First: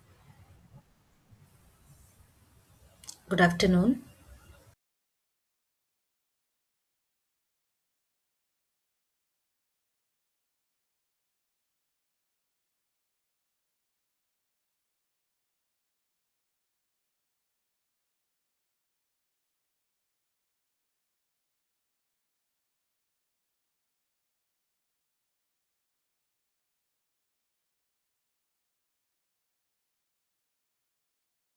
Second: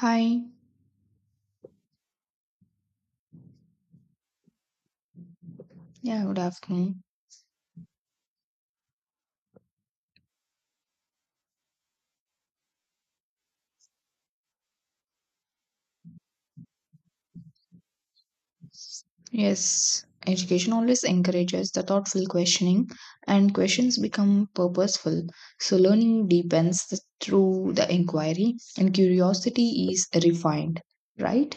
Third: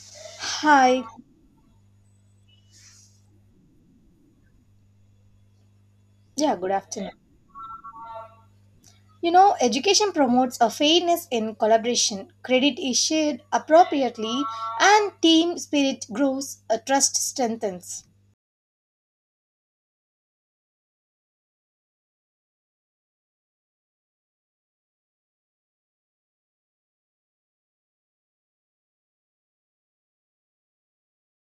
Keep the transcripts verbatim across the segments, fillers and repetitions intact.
Hi, Hi. Good afternoon. yeah, good Yeah, good afternoon. afternoon. You know, education promotes a fairness in collaboration. Credit is shared appropriately and team spirit grows, a trust strengthens. Yes, education always encourages the thoughtful questioning, and questions become purposeful. So, learning deepens th- through the inquiry, and curiosity is refined, right?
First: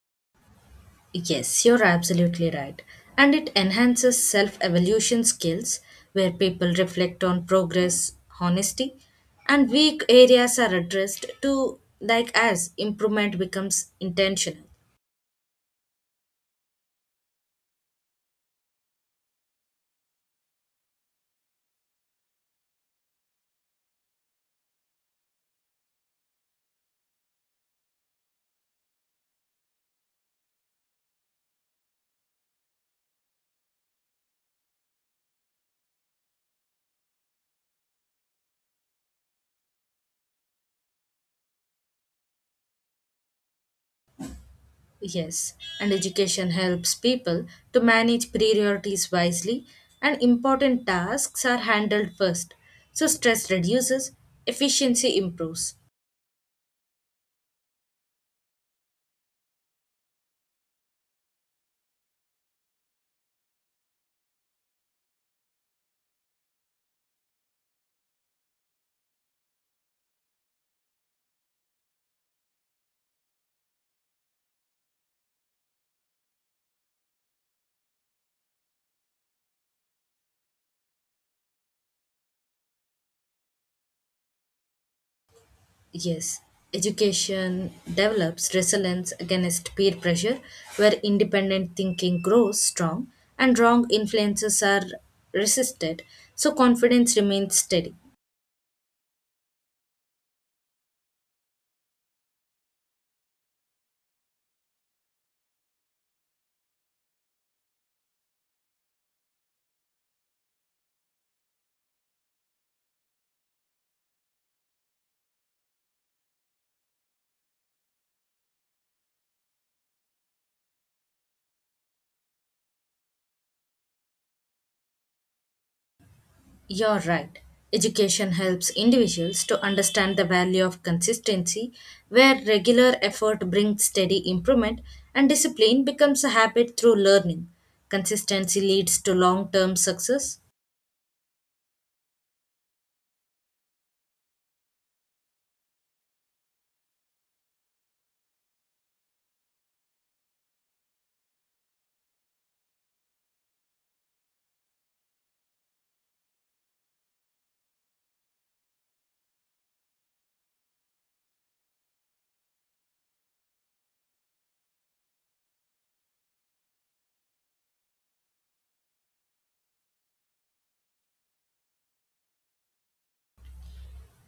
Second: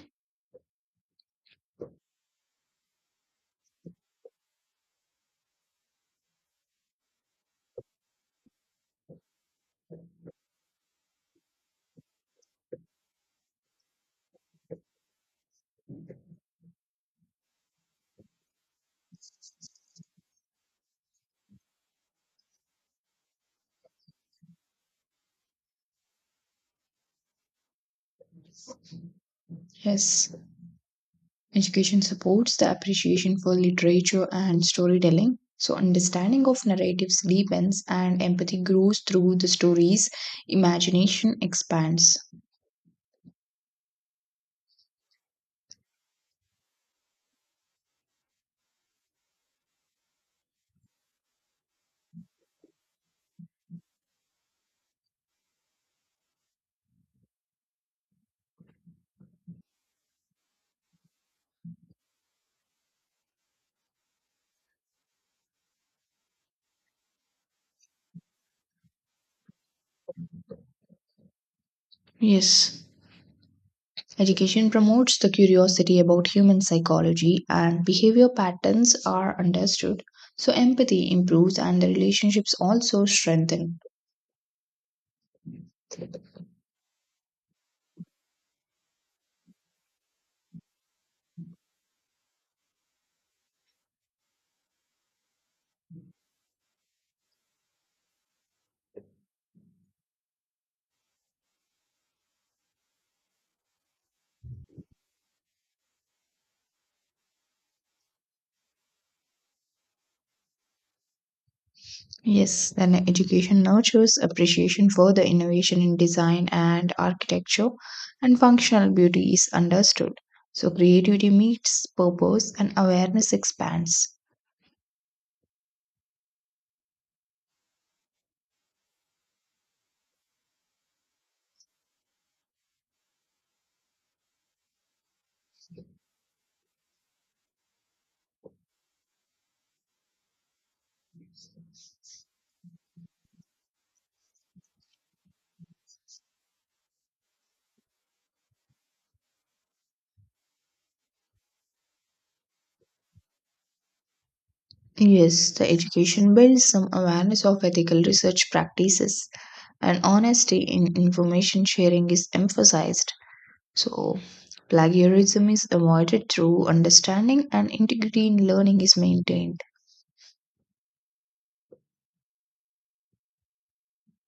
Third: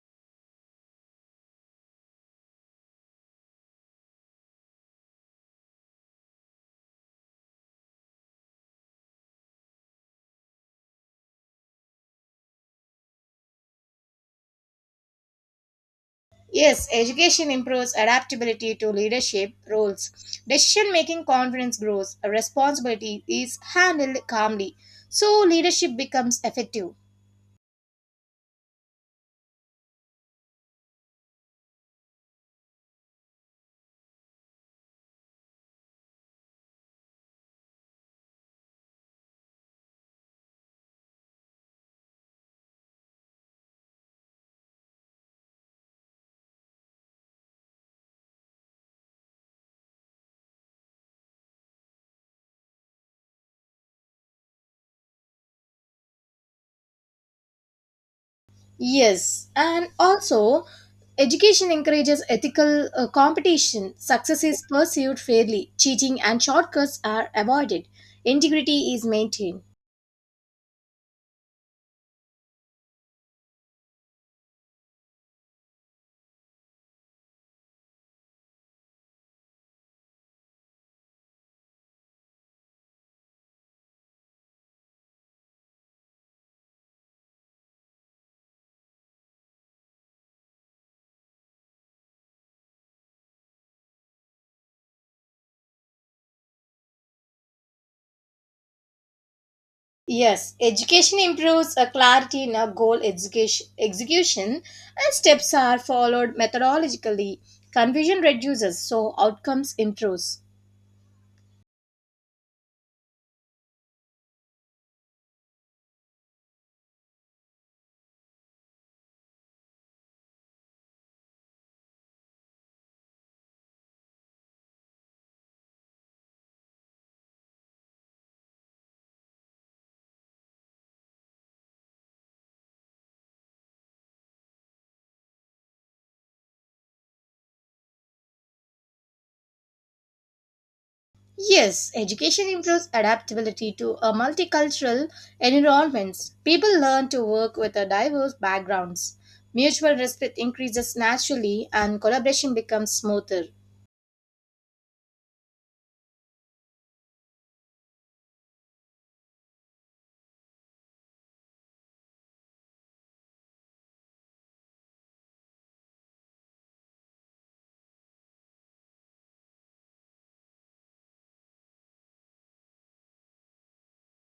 Yes, you're absolutely right. And it enhances self evaluation skills where people reflect on progress, honesty, and weak areas are addressed to, like, as improvement becomes intentional. Yes, education improves adaptability to leadership roles. Decision making confidence grows, responsibility is handled calmly. So leadership becomes effective. Yes, education supports the appreciation for literature and storytelling. So, understanding of narratives deepens, and empathy grows through the stories, imagination expands. Yes, and education helps people to manage priorities wisely, and important tasks are handled first. So, stress reduces, efficiency improves. Yes, and also education encourages ethical uh, competition. Success is pursued fairly, cheating and shortcuts are avoided, integrity is maintained. Yes. Education promotes the curiosity about human psychology and behavior patterns are understood. So empathy improves and the relationships also strengthen. Yes, education develops resilience against peer pressure, where independent thinking grows strong and wrong influences are resisted, so confidence remains steady. Yes, education improves a clarity in a goal education, execution, and steps are followed methodologically. Confusion reduces, so outcomes improves. Yes, then education nurtures appreciation for the innovation in design and architecture and functional beauty is understood. So creativity meets purpose and awareness expands. You're right. Education helps individuals to understand the value of consistency, where regular effort brings steady improvement and discipline becomes a habit through learning. Consistency leads to long term success, Yes, education improves adaptability to a multicultural environments. People learn to work with a diverse backgrounds. Mutual respect increases naturally and collaboration becomes smoother. Yes, the education builds some awareness of ethical research practices and honesty in information sharing is emphasized. So, plagiarism is avoided through understanding and integrity in learning is maintained.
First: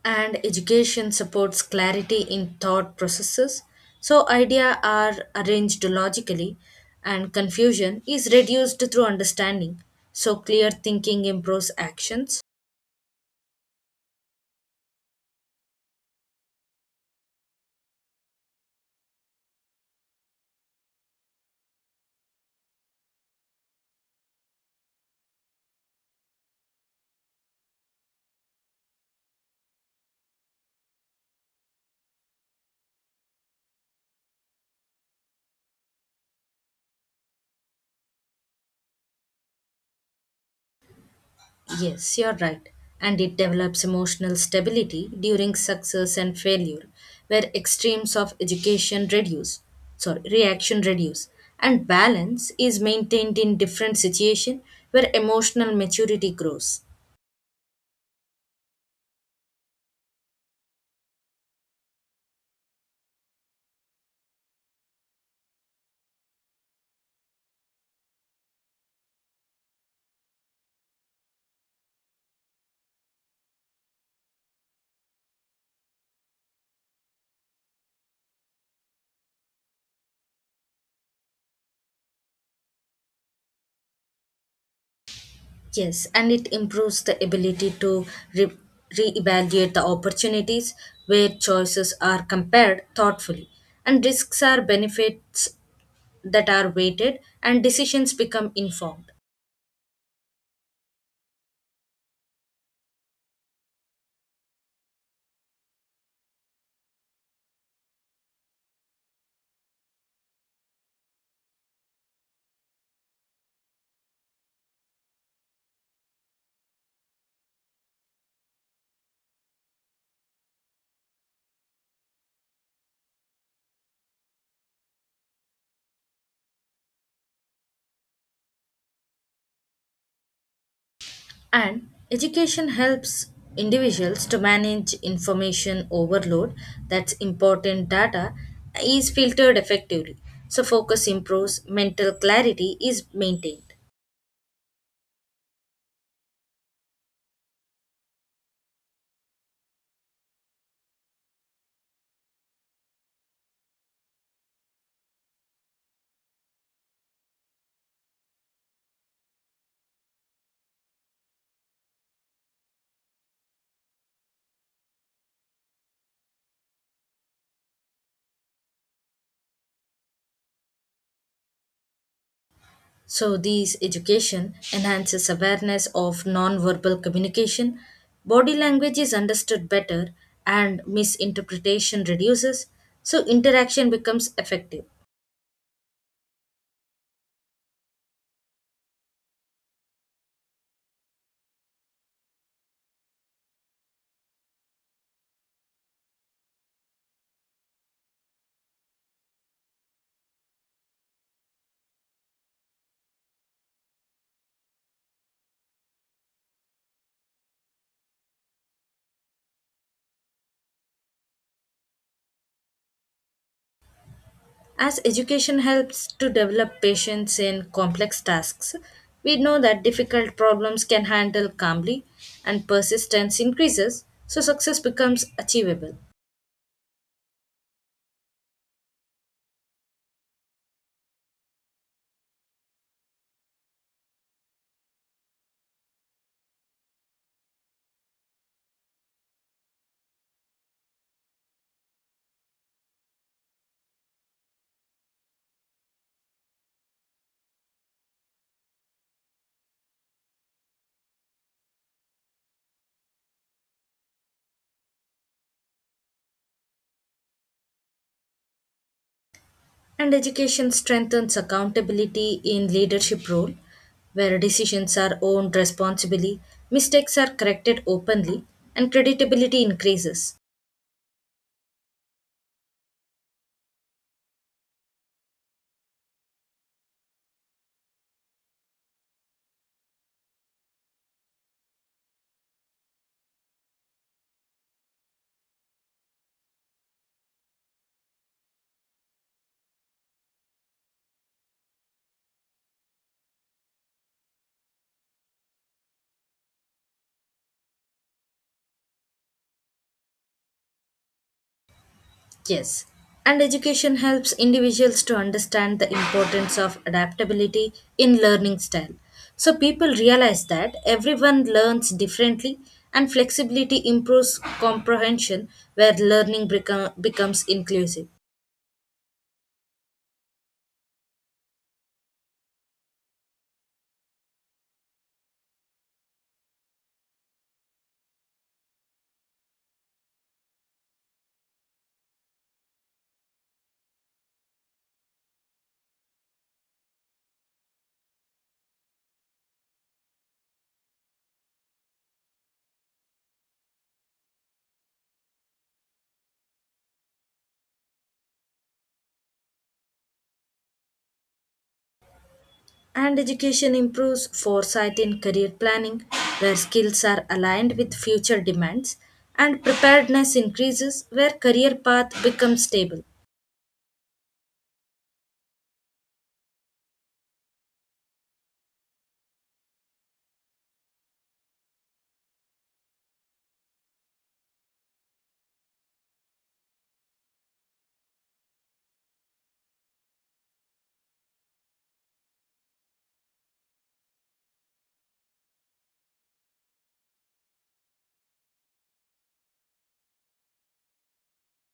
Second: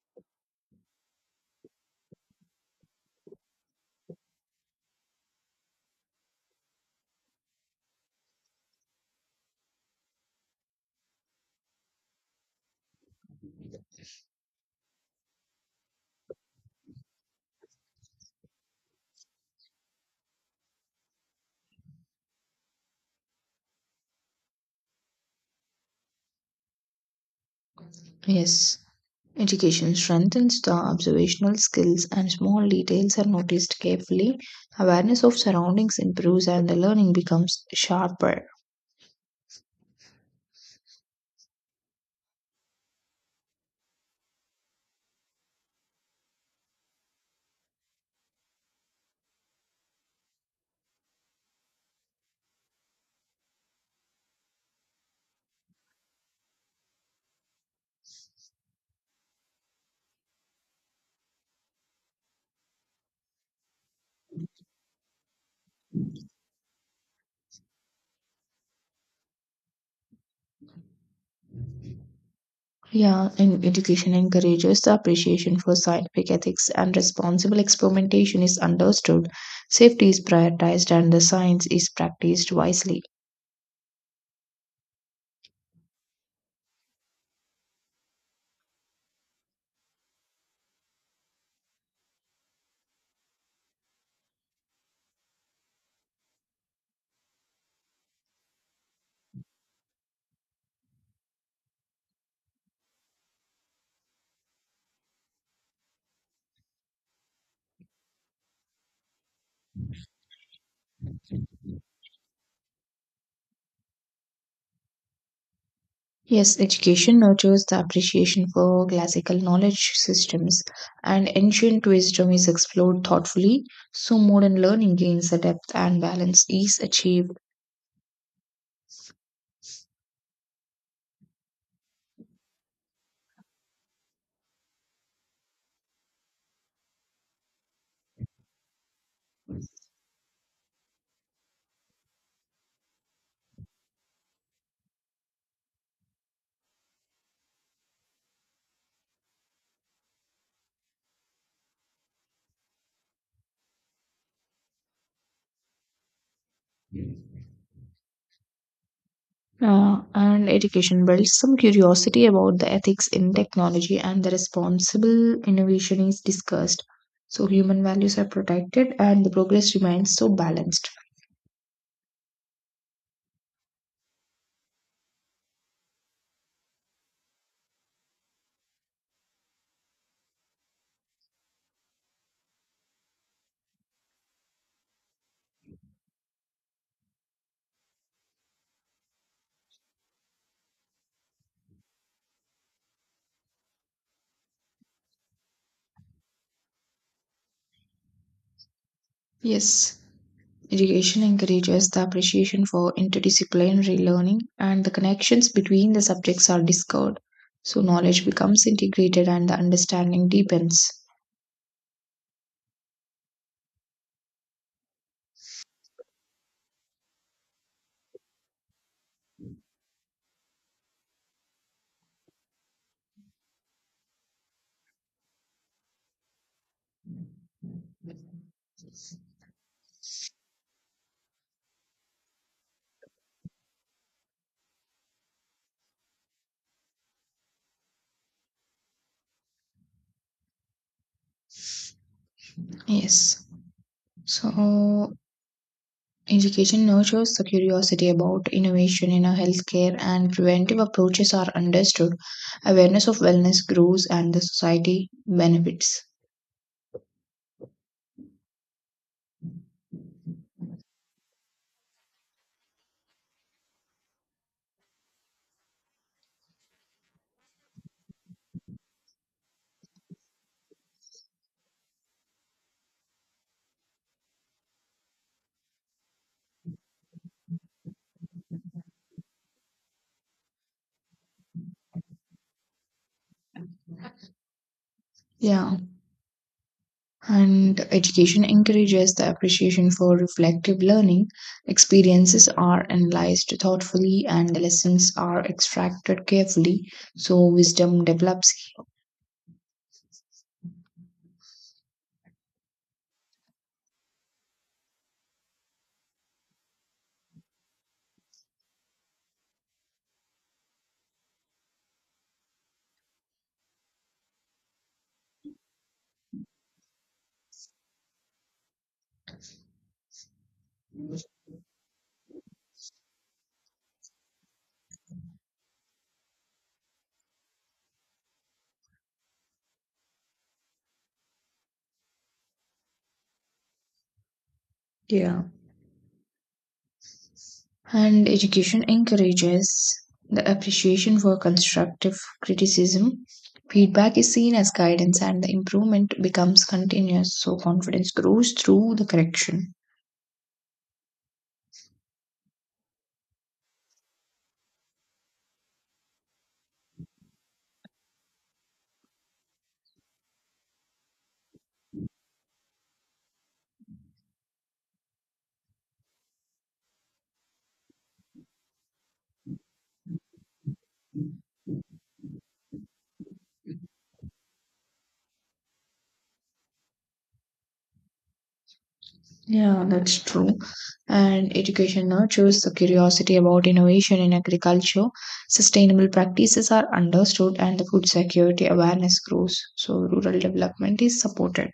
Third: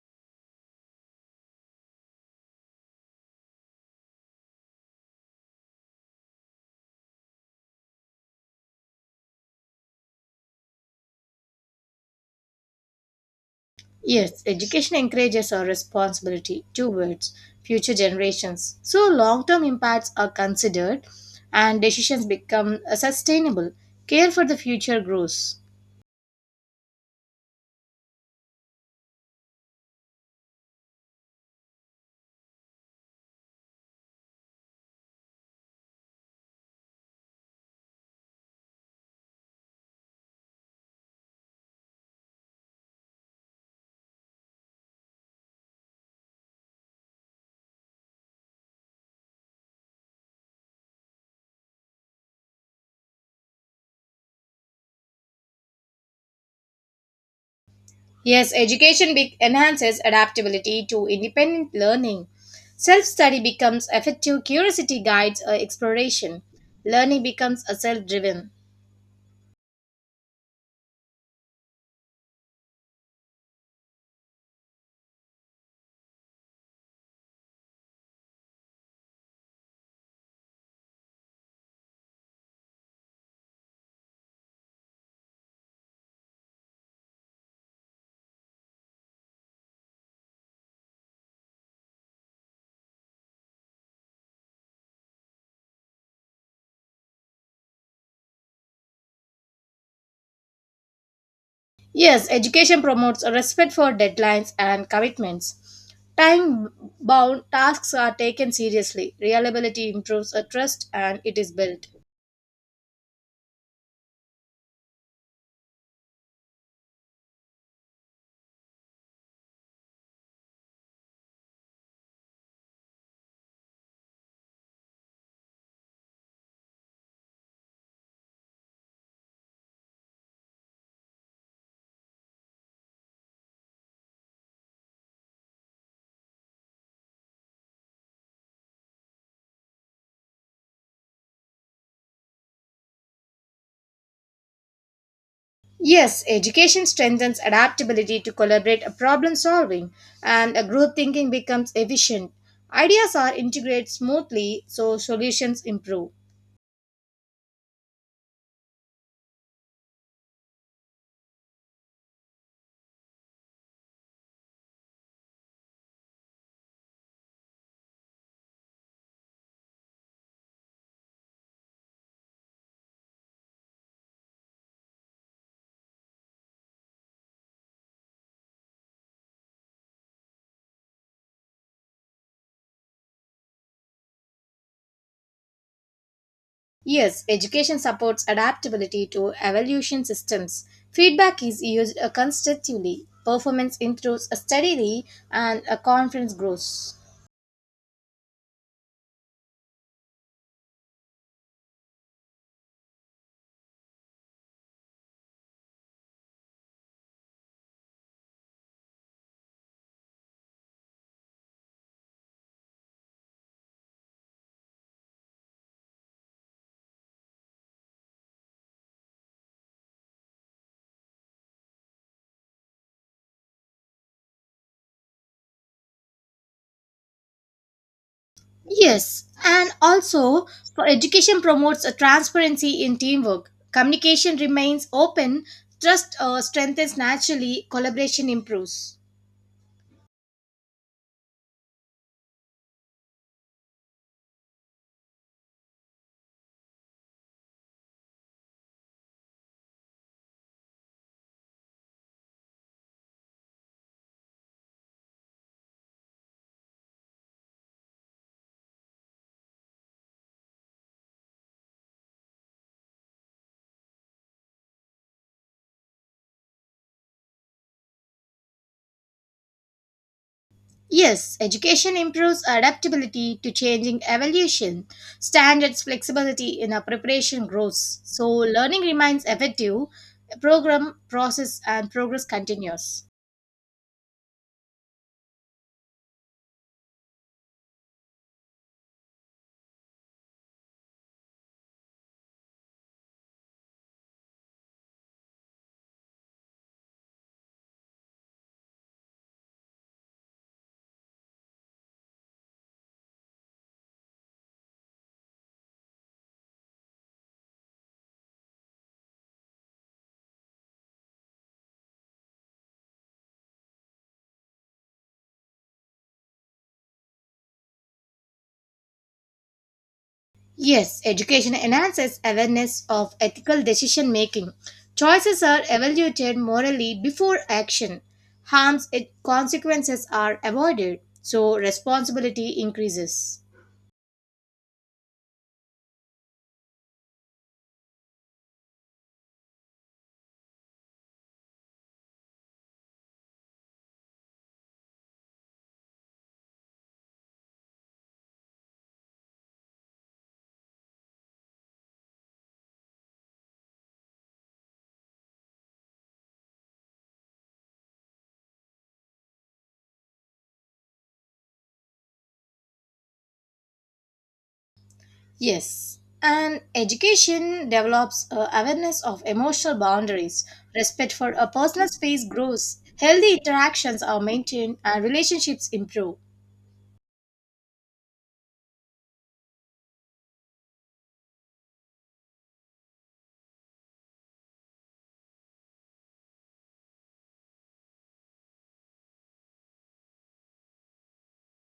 and education supports clarity in thought processes, so ideas are arranged logically and confusion is reduced through understanding, so clear thinking improves actions. Yes, education encourages our responsibility towards future generations. So long-term impacts are considered and decisions become uh, sustainable. Care for the future grows. Yes, education strengthens the observational skills and small details are noticed carefully. Awareness of surroundings improves and the learning becomes sharper. Yes, you're right, and it develops emotional stability during success and failure, where extremes of education reduce sorry reaction reduce, and balance is maintained in different situation, where emotional maturity grows. Yes, education be- enhances adaptability to independent learning. Self study becomes effective, curiosity guides uh, exploration, learning becomes a self driven. Yeah, and education encourages the appreciation for scientific ethics and responsible experimentation is understood. Safety is prioritized and the science is practiced wisely. Yes, and it improves the ability to re- reevaluate the opportunities, where choices are compared thoughtfully, and risks are benefits that are weighted, and decisions become informed. Yes, education promotes a respect for deadlines and commitments. Time bound tasks are taken seriously, reliability improves a trust, and it is built. Yes, education nurtures the appreciation for classical knowledge systems, and ancient wisdom is explored thoughtfully, so modern learning gains the depth and balance is achieved. And education helps individuals to manage information overload, that's important data is filtered effectively, so focus improves, mental clarity is maintained. Yes, education strengthens adaptability to collaborate a problem solving and a group thinking becomes efficient. Ideas are integrated smoothly so solutions improve. Uh, and education builds some curiosity about the ethics in technology, and the responsible innovation is discussed. So, human values are protected, and the progress remains so balanced. So, these education enhances awareness of non-verbal communication, body language is understood better, and misinterpretation reduces, so interaction becomes effective. Yes, education supports adaptability to evolution systems. Feedback is used uh, constructively, performance improves steadily and a confidence grows. Yes. Education encourages the appreciation for interdisciplinary learning and the connections between the subjects are discovered. So knowledge becomes integrated and the understanding deepens. As education helps to develop patience in complex tasks, we know that difficult problems can handle calmly and persistence increases, so success becomes achievable. Yes, and also for education promotes a transparency in teamwork. Communication remains open, trust uh, strengthens naturally, collaboration improves. Yes. So education nurtures the curiosity about innovation in a healthcare and preventive approaches are understood. Awareness of wellness grows and the society benefits. And education strengthens accountability in leadership role, where decisions are owned responsibly, mistakes are corrected openly, and creditability increases. Yes, education improves adaptability to changing evolution. Standards flexibility in our preparation grows. So learning remains effective, program process and progress continues. Yeah, and education encourages the appreciation for reflective learning. Experiences are analyzed thoughtfully and the lessons are extracted carefully, so wisdom develops. Yes, and education helps individuals to understand the importance of adaptability in learning style. So people realize that everyone learns differently and flexibility improves comprehension, where learning become, becomes inclusive. Yes, education enhances awareness of ethical decision making. Choices are evaluated morally before action. Harms and consequences are avoided, so responsibility increases. Yeah. And education encourages the appreciation for constructive criticism. Feedback is seen as guidance and the improvement becomes continuous, so confidence grows through the correction. And education improves foresight in career planning, where skills are aligned with future demands, and preparedness increases, where career path becomes stable. Yes, and education develops a awareness of emotional boundaries. Respect for a personal space grows. Healthy interactions are maintained and relationships improve. Yeah, that's true. And education nurtures the curiosity about innovation in agriculture. Sustainable practices are understood and the food security awareness grows. So rural development is supported.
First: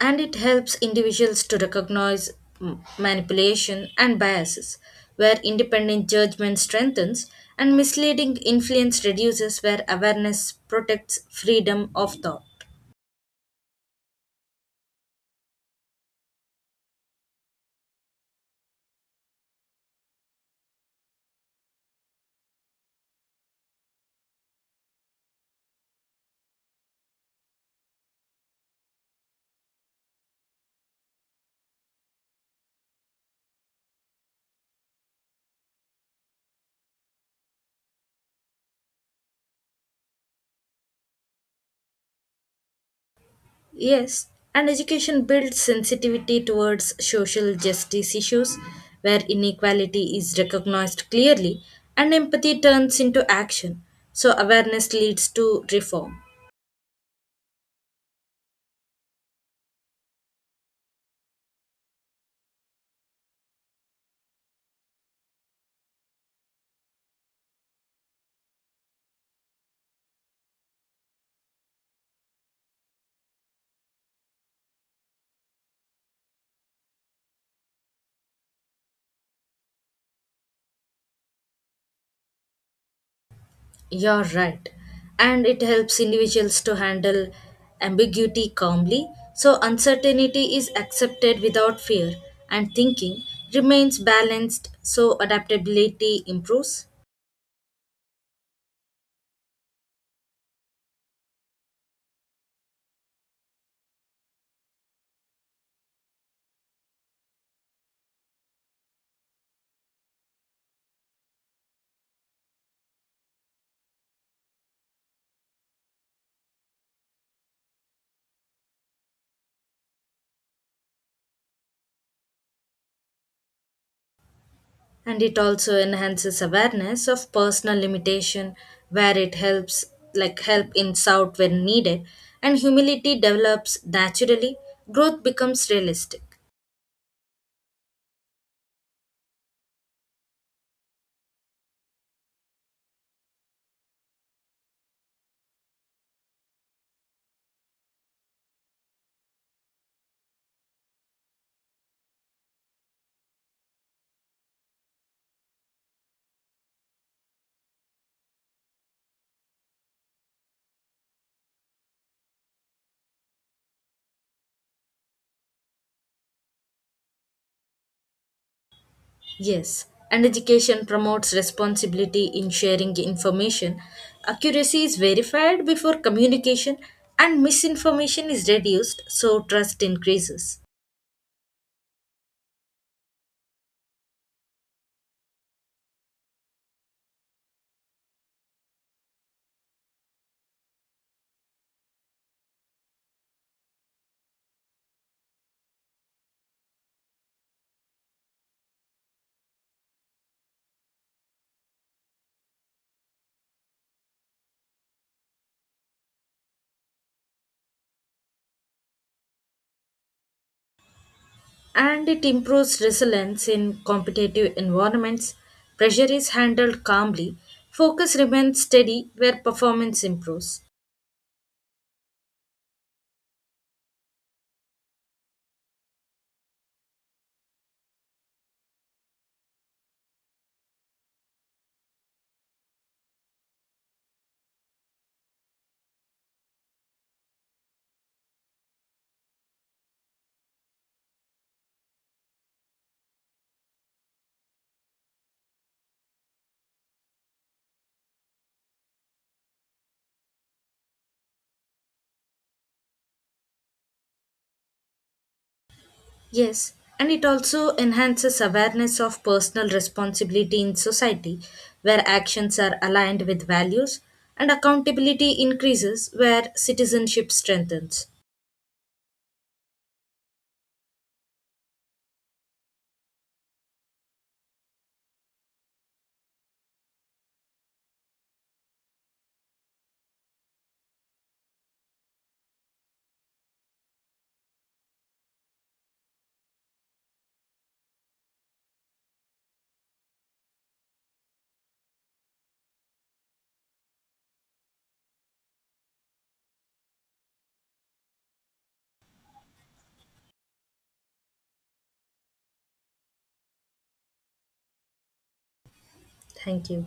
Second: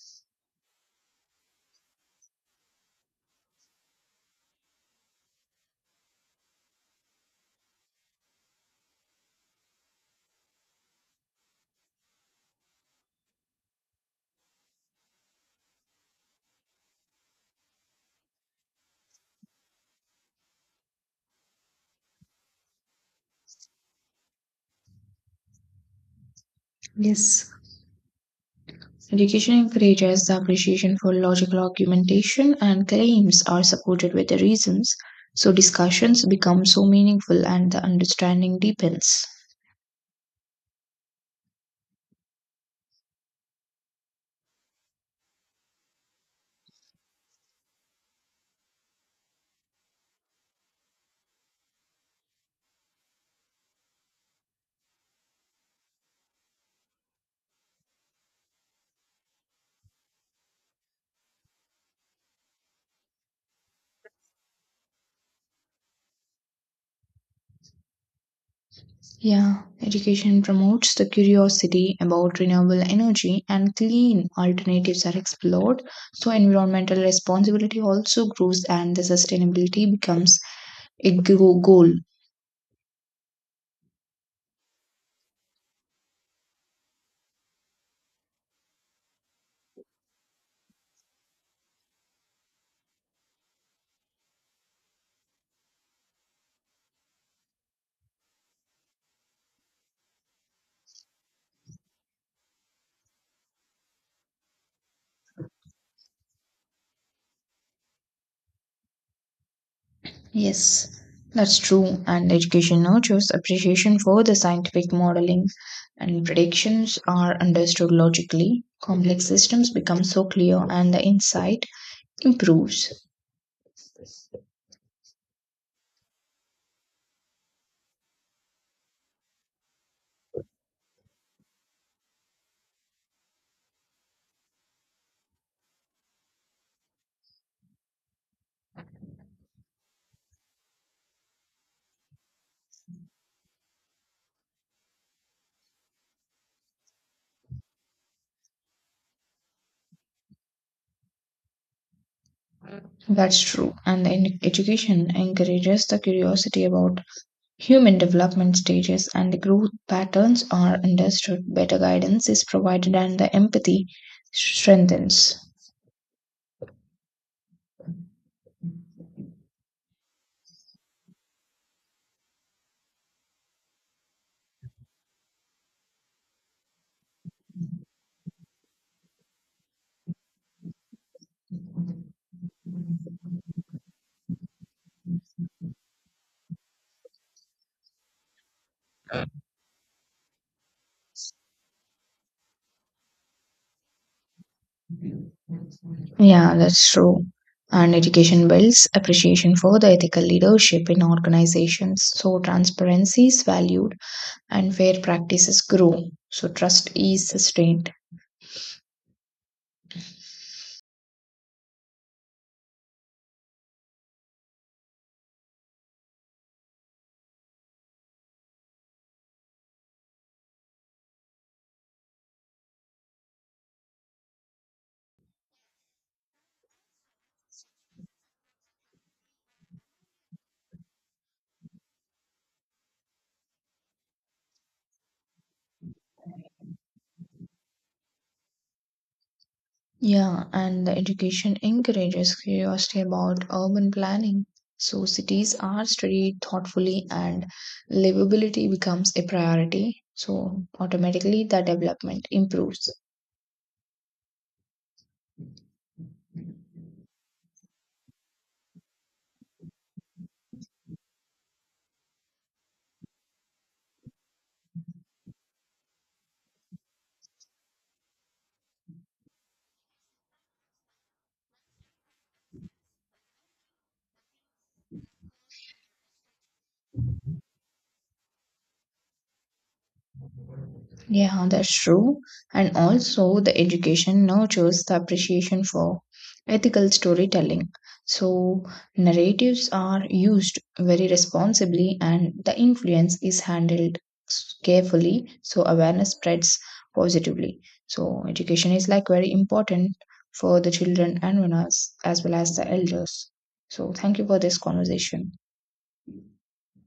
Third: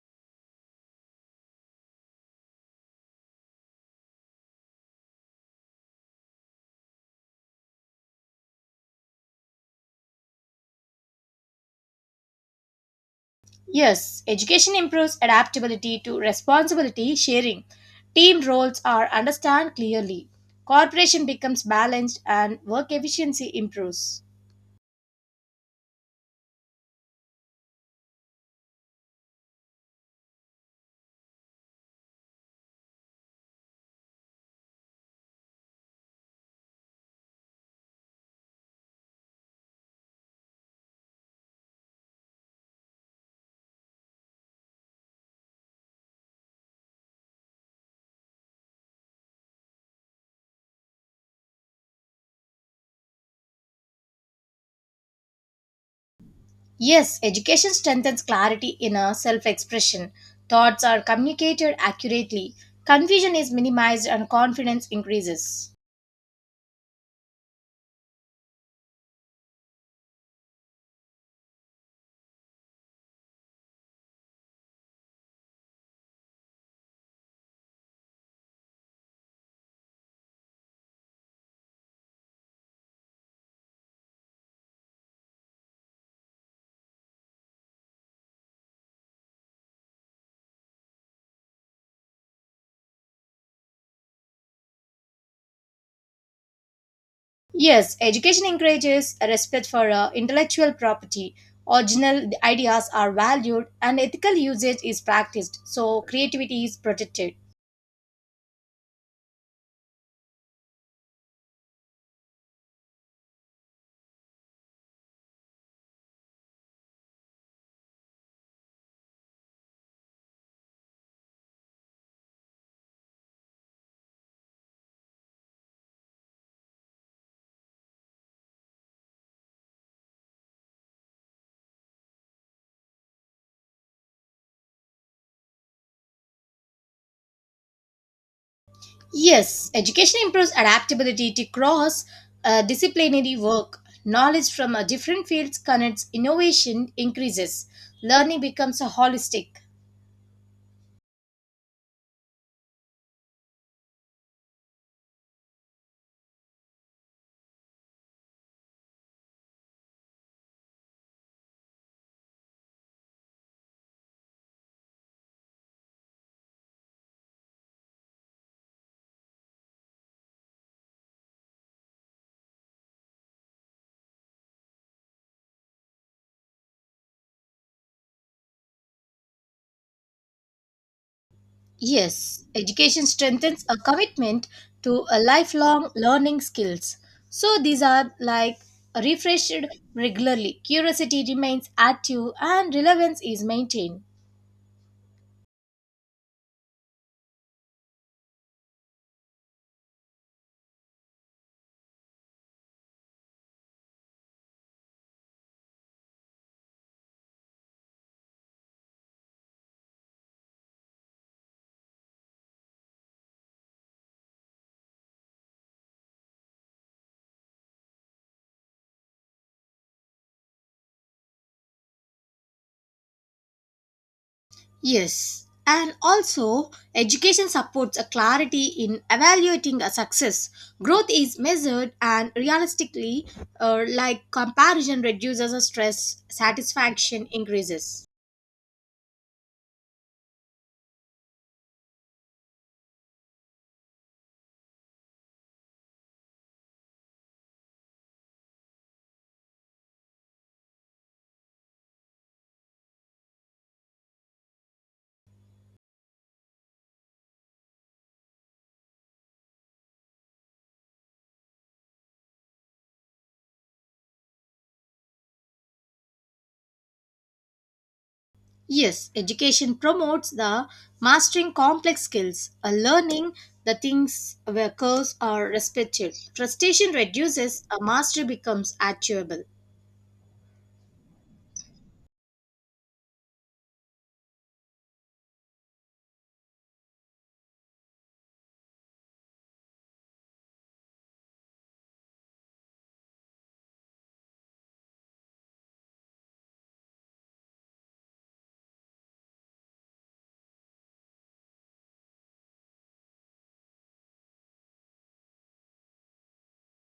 And it helps individuals to recognize m- manipulation and biases, where independent judgment strengthens and misleading influence reduces, where awareness protects freedom of thought. Yes, education improves adaptability to responsibility sharing. Team roles are understood clearly. Cooperation becomes balanced and work efficiency improves. Yes. Education encourages the appreciation for logical argumentation and claims are supported with the reasons. So discussions become so meaningful and the understanding deepens. Yes, and education builds sensitivity towards social justice issues, where inequality is recognized clearly and empathy turns into action. So, awareness leads to reform. Yes, education strengthens clarity in a self expression. Thoughts are communicated accurately. Confusion is minimized and confidence increases. Yeah, education promotes the curiosity about renewable energy and clean alternatives are explored. So, environmental responsibility also grows and the sustainability becomes a go- goal. You're right. And it helps individuals to handle ambiguity calmly. So, uncertainty is accepted without fear, and thinking remains balanced, so adaptability improves. Yes, education encourages a respect for uh, intellectual property. Original ideas are valued and ethical usage is practiced, so creativity is protected. Yes, that's true. And education nurtures appreciation for the scientific modeling and predictions are understood logically. Complex systems become so clear and the insight improves. And it also enhances awareness of personal limitation, where it helps, like, help ints out when needed, and humility develops naturally, growth becomes realistic. Yes, education improves adaptability to cross uh, disciplinary work. Knowledge from uh, different fields connects, innovation increases, learning becomes a holistic. That's true. And in education encourages the curiosity about human development stages and the growth patterns are understood. Better guidance is provided and the empathy strengthens. Yes, and education promotes responsibility in sharing information, accuracy is verified before communication, and misinformation is reduced, so trust increases. Yes, education strengthens a commitment to a lifelong learning skills. So these are like refreshed regularly. Curiosity remains active and relevance is maintained. Yeah, that's true. And education builds appreciation for the ethical leadership in organizations. So transparency is valued and fair practices grow. So trust is sustained. And it improves resilience in competitive environments. Pressure is handled calmly, focus remains steady where performance improves. Yes, and also education supports a clarity in evaluating a success. Growth is measured and realistically, uh, like comparison reduces the stress, satisfaction increases. Yeah, and the education encourages curiosity about urban planning. So cities are studied thoughtfully and livability becomes a priority. So automatically the development improves. Yes, and it also enhances awareness of personal responsibility in society, where actions are aligned with values and accountability increases, where citizenship strengthens. Yes, education promotes the mastering complex skills, a learning the things where curves are respected. Frustration reduces, a mastery becomes achievable. Yeah, that's true. And also, the education nurtures the appreciation for ethical storytelling. So, narratives are used very responsibly, and the influence is handled s- carefully. So, awareness spreads positively. So, education is like very important for the children and us as well as the elders. So, thank you for this conversation. Thank you.